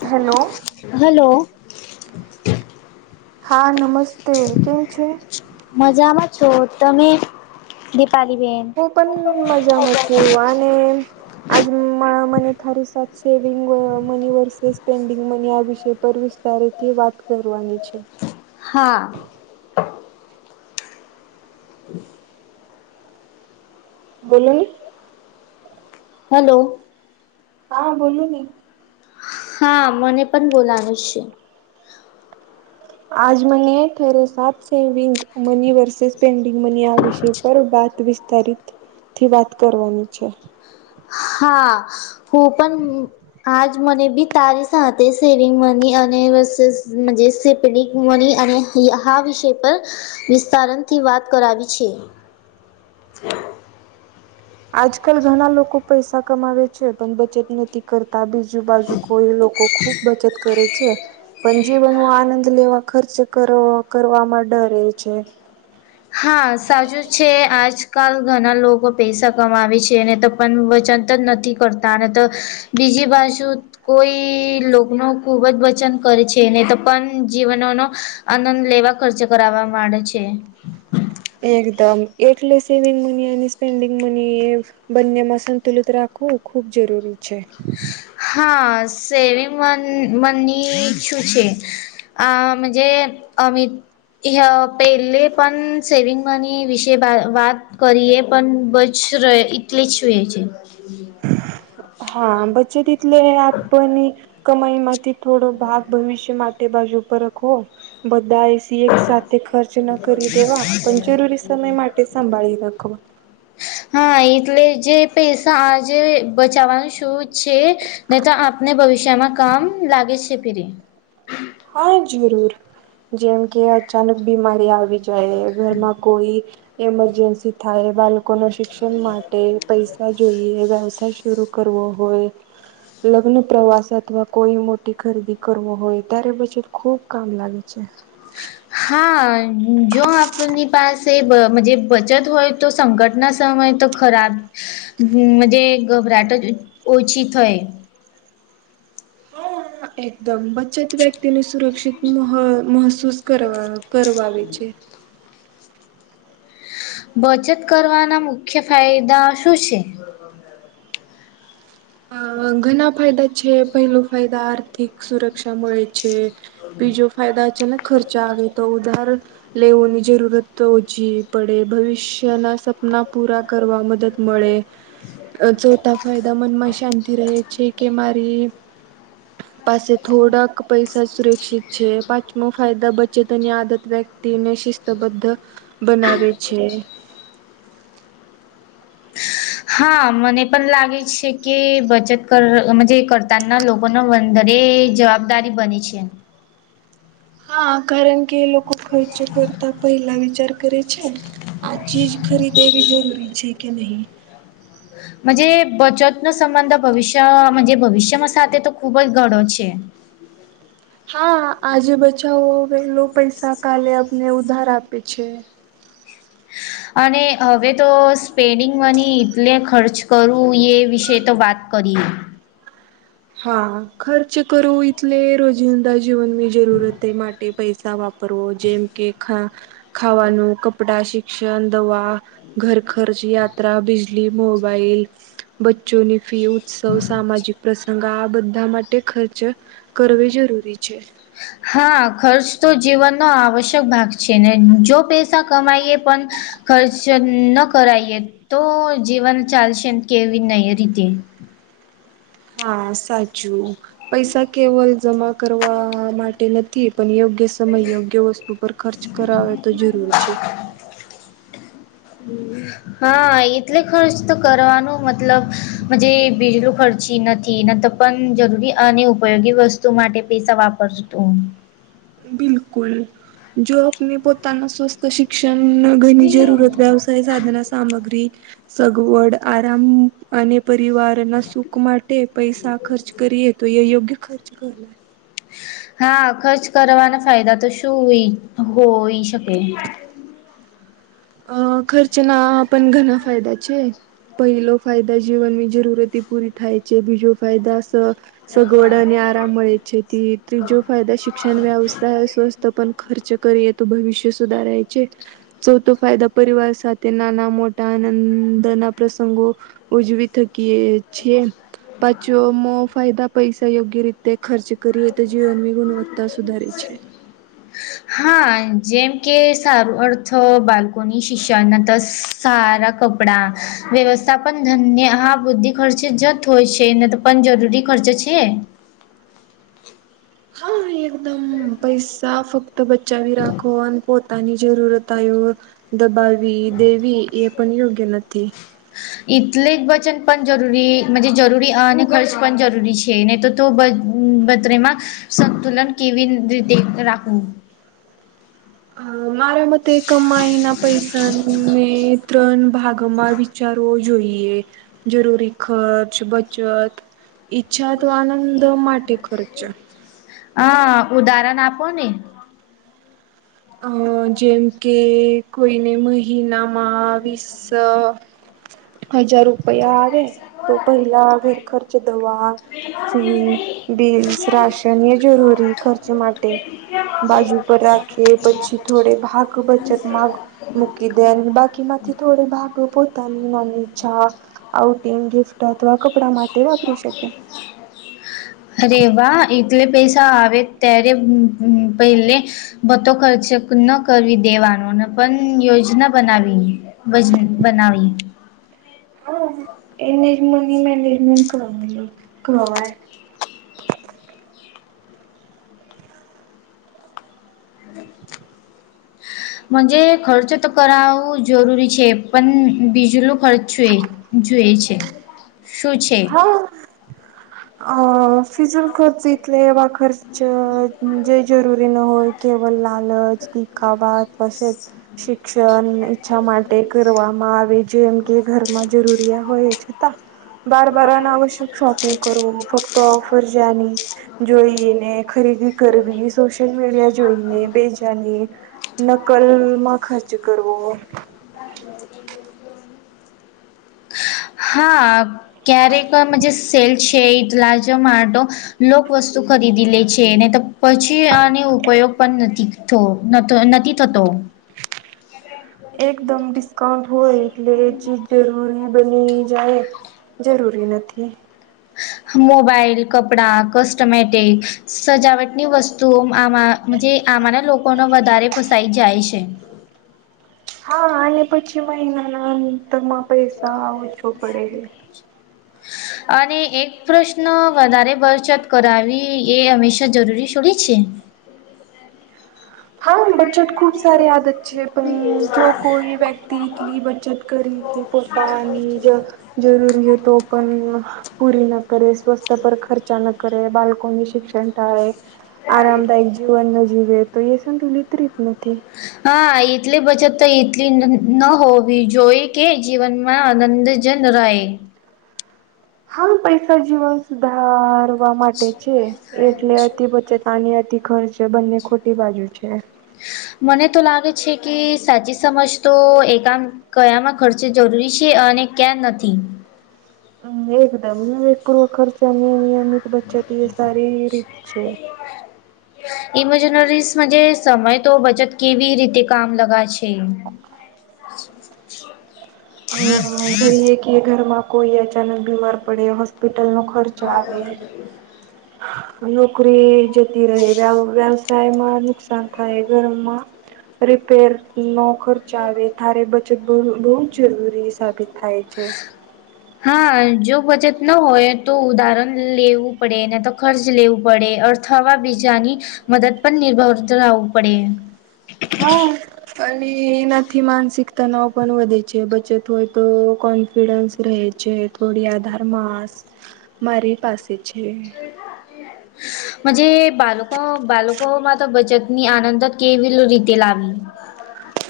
Hello. Hello. હા નમસ્તે કેમ છે? મજામાં છો તમે દીપાલી બેન. હું પણ મજામાં છું અને. આજ મ મને ફારી સા saving money versus spending money આ વિષય પર વિ તારેથી વાત કરવાની છે. હા. હ [inaudible] બોલ‌ઇ. હલો. હા બોલો ની હા મને પન બોલાવે છે. આજ મને થેરે સાત saving money versus pending money આ વિશે પર બાત વિસ્ તરિત થી વાત કરવાની છે. હા હું પન આજ મને બી તારી સાથે સેવિંગ મની અને વસેસ મજેસે પનિક મની અને ઇ હા વિષય પર વિસ્તારનથી વાત કરાવી છે. આજકલ ઘના લોકો પૈસા કમાવે છે પન બચત નથી કરતા બીજુ બાજુ કોય લોકો ખૂબ બચત કરે છે. પન જીવનનો આનંદ લેવા ખર્ચ કરવો કરવામાં ડરે છે. હા સાચું છે આજકાલ ઘના લોકો પૈસા કમાવે છે ને તો પન બચત જ નથી કરતા અને ત બીજી બાજુ કોઈ લોકનો ખૂબ જ બચન કરે છે નય ત પન જીવનોનો આનંદ લેવા ખર્ચ કરાવવા માંડે છે. એકદમ એટલે સેવિંગ મની અને સ્પેન્ડિંગ મની એ બંનેમાં સંતુલિત રાખવું ખૂબ જરૂરી છે. હા સેવિંગ મન મની છુ છે? આમ જે અમિત ઇહ પેલે પન સેવિંગ મની વિશે બાય વાત કરીએ પન બસ [unintelligible] હા બચત ઇટલે આપની કમાઈમાંથી થોડો ભાગ ભવિષ્ય માટે બાજુ પર રખો બધાયે થી એક સાથે ખર્ચ ન કરી દેવા પન જરૂરી સમય માટે સંભાળી રખવા. હા એટલે જે પૈસા આજે બચાવવાનું શું છે નય તો આપને ભવિષ્યમાં કામ લાગે છે ફીરી હા જુરૂર જેમ કે અચાનક બીમારી આવી જાય ઘરમા કોઈ એમરજન્સી થાય બાલકોને શિક્ષન માટે પૈસા જોઈએ વ્યાવસાય શુરૂ કરવો હોય. લગ્ન પ્રવાસ અથવા કોઈ મોટી ખરીદી કરવો હોય. ત્યારે બચત ખુબ કામ લાગે છે. હા જો આપની પાસે બ મ જે બચત હોય તો સંકટના સમય તો ખરાબ મજે ગબરાટ જ ઓછી થય હા એકદમ બચત વ્યક્તિને સુરક્ષિત મહ મહસૂસ કરવાવે કરવાવેે છે. બચત કરવાના મુખ્ય ફાયદા શું શે? હા ઘના ફાયદા છે પહેલો ફાયદા આર્થિક સુરક્ષા મળે છે. બીજો ફાયદા અચાનક ખર્ચા આવે તો ઉધાર લેવોની જરૂરત તો ઓછી પડે ભવિષ્યના સપના પૂરા કરવા મદદ મળે અ ચોતા ફાયદા મનમાં શાંતિ રહે છે કે મારી પાસે થોડાક પૈસા સુરક્ષિત છે. પાંચમો ફાયદા બચતની આદત વ્યક તીને શિસ્તબદ્ધ બનાવે છે. હા મને પન લાગે છે કે બચત કર અ મજે કરતાનના લોકોનો વંદરે જવાબ દારી બની છે. હા કારણ કે લોકો ખર્ચ કરતા પહેલા વિચાર કરે છે આ ચીજ ખરીદેવી જરૂરી છે કે નહી. મજે બચતનો સંબંધ તો ભવિષ્ય માં જે ભવિષ્યમાં સાથે તો ખૂબ જ ઘનો છે. હા આજે બચાવો પેલો પૈસા કાલે અને ઉધાર આપે છે. . અને હવે તો સ્પેન્ડિંગ મની એટલે ખર્ચ કરવું એ વિશે તો વાત કરીએ. હા ખર્ચ કરું ટલે રોજિંદા જીવન મી જરૂરત એ માટે પૈસા વાપર વ જેમ કે ખાવાનું કપડા શિક્ષણ દવા ઘર ખર્ચ યાત્રા બિજલી મોબાઈલ બચ્ચોની ફી ઉત્સવ સામાજિક પ્ર. આ બધા માટે ખર્ચ કરવી જરૂરી છે. હા ખર્ચ તો જીવનનો આવશ્યક ભાગ છે ને જો પૈસા કમાઈએ પણ ખર્ચ ન કરાયએ તો જીવન ચાલશે કેવી ન રીતે હા સાચું. પૈસા કેવલ જમા કરવા માટે નથી પણ યોગ્ય સમયયોગ્ય વસ્તુ પર ખર્ચ કરાવે તો જરૂર છે. હા એટલે ખર્ચ તો કરવાનો મ મતલબ વીજલું ખર્ચી નથી. પણ જરૂરી અને ઉપયોગી વસ્તુ માટે પૈસા વાપરશું તો-' બિલકુલ જો આપને પોતાના સ્વસ્થ શિક્ષણ ઘની જરૂરત વ સાધના સામગ્રી સગવડ આરામ. અને પરિવારના સુખ માટે પૈસા ખર્ચ કરીએ તો એ યોગ્ય ખર્ચ કર લાવે. હા ખર્ચ કરવાના ફાયદા તો શું હોય શકે. અ ખર્ચના પણ ઘણા ફાયદા છે. પહેલો ફાયદા જીવનની જરૂરતી પૂરી થાાય છે બીજો ફાયદા અ સગવડ અને આરામ મળે છે તે ત્રીજ. ો ફાયદા શિક્ષણ વ્યવસાય સ્વસ્થ પણ ખર્ચ કરી એ તોું ભવિષ્ય સુધારાય છે. ચૌથો ફાયદા પરિવાર સાથે નાના મોટા આનંદના પ્રસંગો ઉજવી થકીએ છેી પાછો મો ફાયદા પૈસા યોગ્ય રીતે તે ખર્ચ કરીએ તો જીવનની ગુણવત્તા સુધારે છે. હા જેમ કે સારું અર્થ બાળકોની શિક્ષાના ત સારા કપડા વ્યવસ્થાપન ધન્ય હા બુદ્ધિ ખર્ચે જત હોય છે. પણ જરૂરી ખર્ચ છે. હા એકદમ પૈસા ફક્ત બચાવી રાખો અને પોતે પોતાની જરૂરતા દબાવી દેવી એ પણ યોગ્ય નથી. એટલેક વચન પણ જરૂરી જરૂરી આ અને ખર્ચ પણ જરૂરી છે નહીં તો તો બતમાં સંતુલન કેવી રીતે રાખવું. હ મારા મતે કમાઈ ના પૈસા ને ત્રણ ભાગમાં વિચારવો જોઈએ. જરૂરી ખર્ચ બચત. ઈચ્છા તો આનંદ માટે ખર્ચો. હ ઉદાહરણ આપો ને અ જેમ કે કોઈને મહિનામાં વિસ હજારું રૂપયા આવે તો પહેલા ઘર ખર્ચ દવા ફી બિલસ રાશન જરૂરી ખર્ચ માટે બાજુ પર રાખી એ પછી થોડે અરે ભાગ બચત મામાંગ મૂકી દે. બાકીમાંથી થોડે ભાગ પોતાની નાની ા આંગ ગિફ્ટ અથવા કપડા માટે વાપરી શકે. અરે. વાહ એક. એટલે પૈસા આવે ત્યારે પહેલે બતો ખર્ચેક ન કરવી દેવાનો ને પણ યોજના બનાવી બજ બનાવીએ. હા એનેજ મ મેનેજમેન્ટ કર કરવા. મજ ખર્ચ તો કરાવું જરૂરી છે પણ બીજુંલો ખર્ચ છું એ. જોુઈ છે શું છે હ હ [unintelligible] ફિઝલ ખર્ચટલે વા ખર્ચ જે જરૂરી ન હોય કેવલ લલચ દ કાવાશે શિક્ષણ ઈચ્છા માટે કરવામાં આવે જેમ કે ઘરમાં જરૂરિયા હોય છતાં બારબારને આવશ્યક શોપિંગ કરવું ફક્ત ઓફર જની જોઈને ખરીદી કરવી સોશિયલ મીડિયા જોઈને બેજાની નકલ માં ખર્ચ કરવો [inaudible] હા ક્યારેક સેલ્સ એલાજ માો લોક વસ્તુ ખરીદી લે છેને પછી ઉપયોગ પણ નથી નથી થતો એકદમ ડિસ્કાઉન્ટ હોય એટલે એ ચીજ જરૂરી બની જાય જરૂરી નથી મોબાઈલ કપડા કસ્ટમેટિક સજાવટની વસ્તુઓ આમાં જે આમાંને લોકોને વધારે ફસાઈ જાય છે હા અને પછી મહિનાના અંતરમાં પૈસા ઓછો પડે અને એક પ્રશ્ન વધારે બરચત કરાવી એ હંમેશા જરૂરી છોડીી છે હા બજટ ખૂબ સાર આદત છે પણ જો કોઈ વ્યક્ તટલી બચત કરી કે પોતાની જ જરૂરી તો પણ પૂરી ન કરે સ્વસ્થ પર ખર્ચા ન કરે બાલકોની શિક્ષણ ટાળે આરામદાયક જીવન ન જીવે તો એ સંતુલિત ર જ નથી હા એટલી બચત તો એટલી ન હોવી જોઈ કે જીવનમાં આનંદ જનરાય હા પૈસા જીવન સુધાર વા માટે છે એટલે અતિ બચત આની અતિ ખર્ચ બંને ખોટી બાજુ છે મને તો લાગે છે કે સાચી સમજ તો એકા કયામાં ખર્ચે જરૂરી છે અને ક્યાં નથી મ એકદમ વ પૂર્વ ખર્ચાની એ નિયમિત બચત એ સારી રીત છે ઇમેજનરીસ સમય તો બચત કેવી રીતે કામ લગા છે [inaudible] હ દરીએ કે ઘરમાં કોઈ અચાનક બીમાર પડે હોસ્પિટલ ન ખર્ચ આવે નોકરી જતી રહે વવ નુકસાન થાય ગરમમાં રિપેર નો ખર્ચ આવે તારે બહુ જ જરૂરી સાબિત થાય છે હા જો બચત ન હોય તો ઉદાહરણ લેવું પડે ને તો ખર્ચ લેવું પડે અર્થ અથવા બીજાની મદદ પણ નિર્ભર લવું પડે હા અને એનાથી માનસિક તનાવ પણ વધે છે બચત હોય તો કોન્ફિડન્સ રહે થોડીયાધાર માસ મારી પાસે છે હ [unintelligible] હ [unintelligible] જ બાકો બાળકોમાં તો બચતની આનંદ જ કેવી રીતે લાવી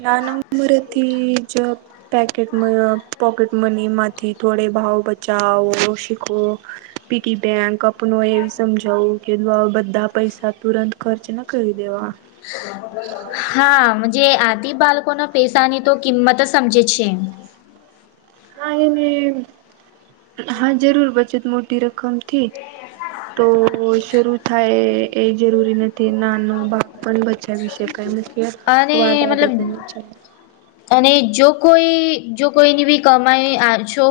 નાન ઉમર હતી જપ પેકેટ પોકેટ મની માંથી થોડે ભાવ બચાવો શીખવો પીટી બેકપ આપનું એવી સમજાવું કે બધા પૈસા તુરંત ખર્ચ ના કરી દેવા તમા બ હા જે આથી બાળકોના પૈસાની તો કિંમત જ સમજે છે હા એને હા જરૂર બચત મોટી રકમ થી તો શરૂ થાય એ જરૂરી નથી નાનો બાપ પણ બચે અભિષેક કાઇ મુકે અને વાત આદત મતલબ ની છે અને જો કોઈ જો કોઈની બી કમાઈ આપશો હો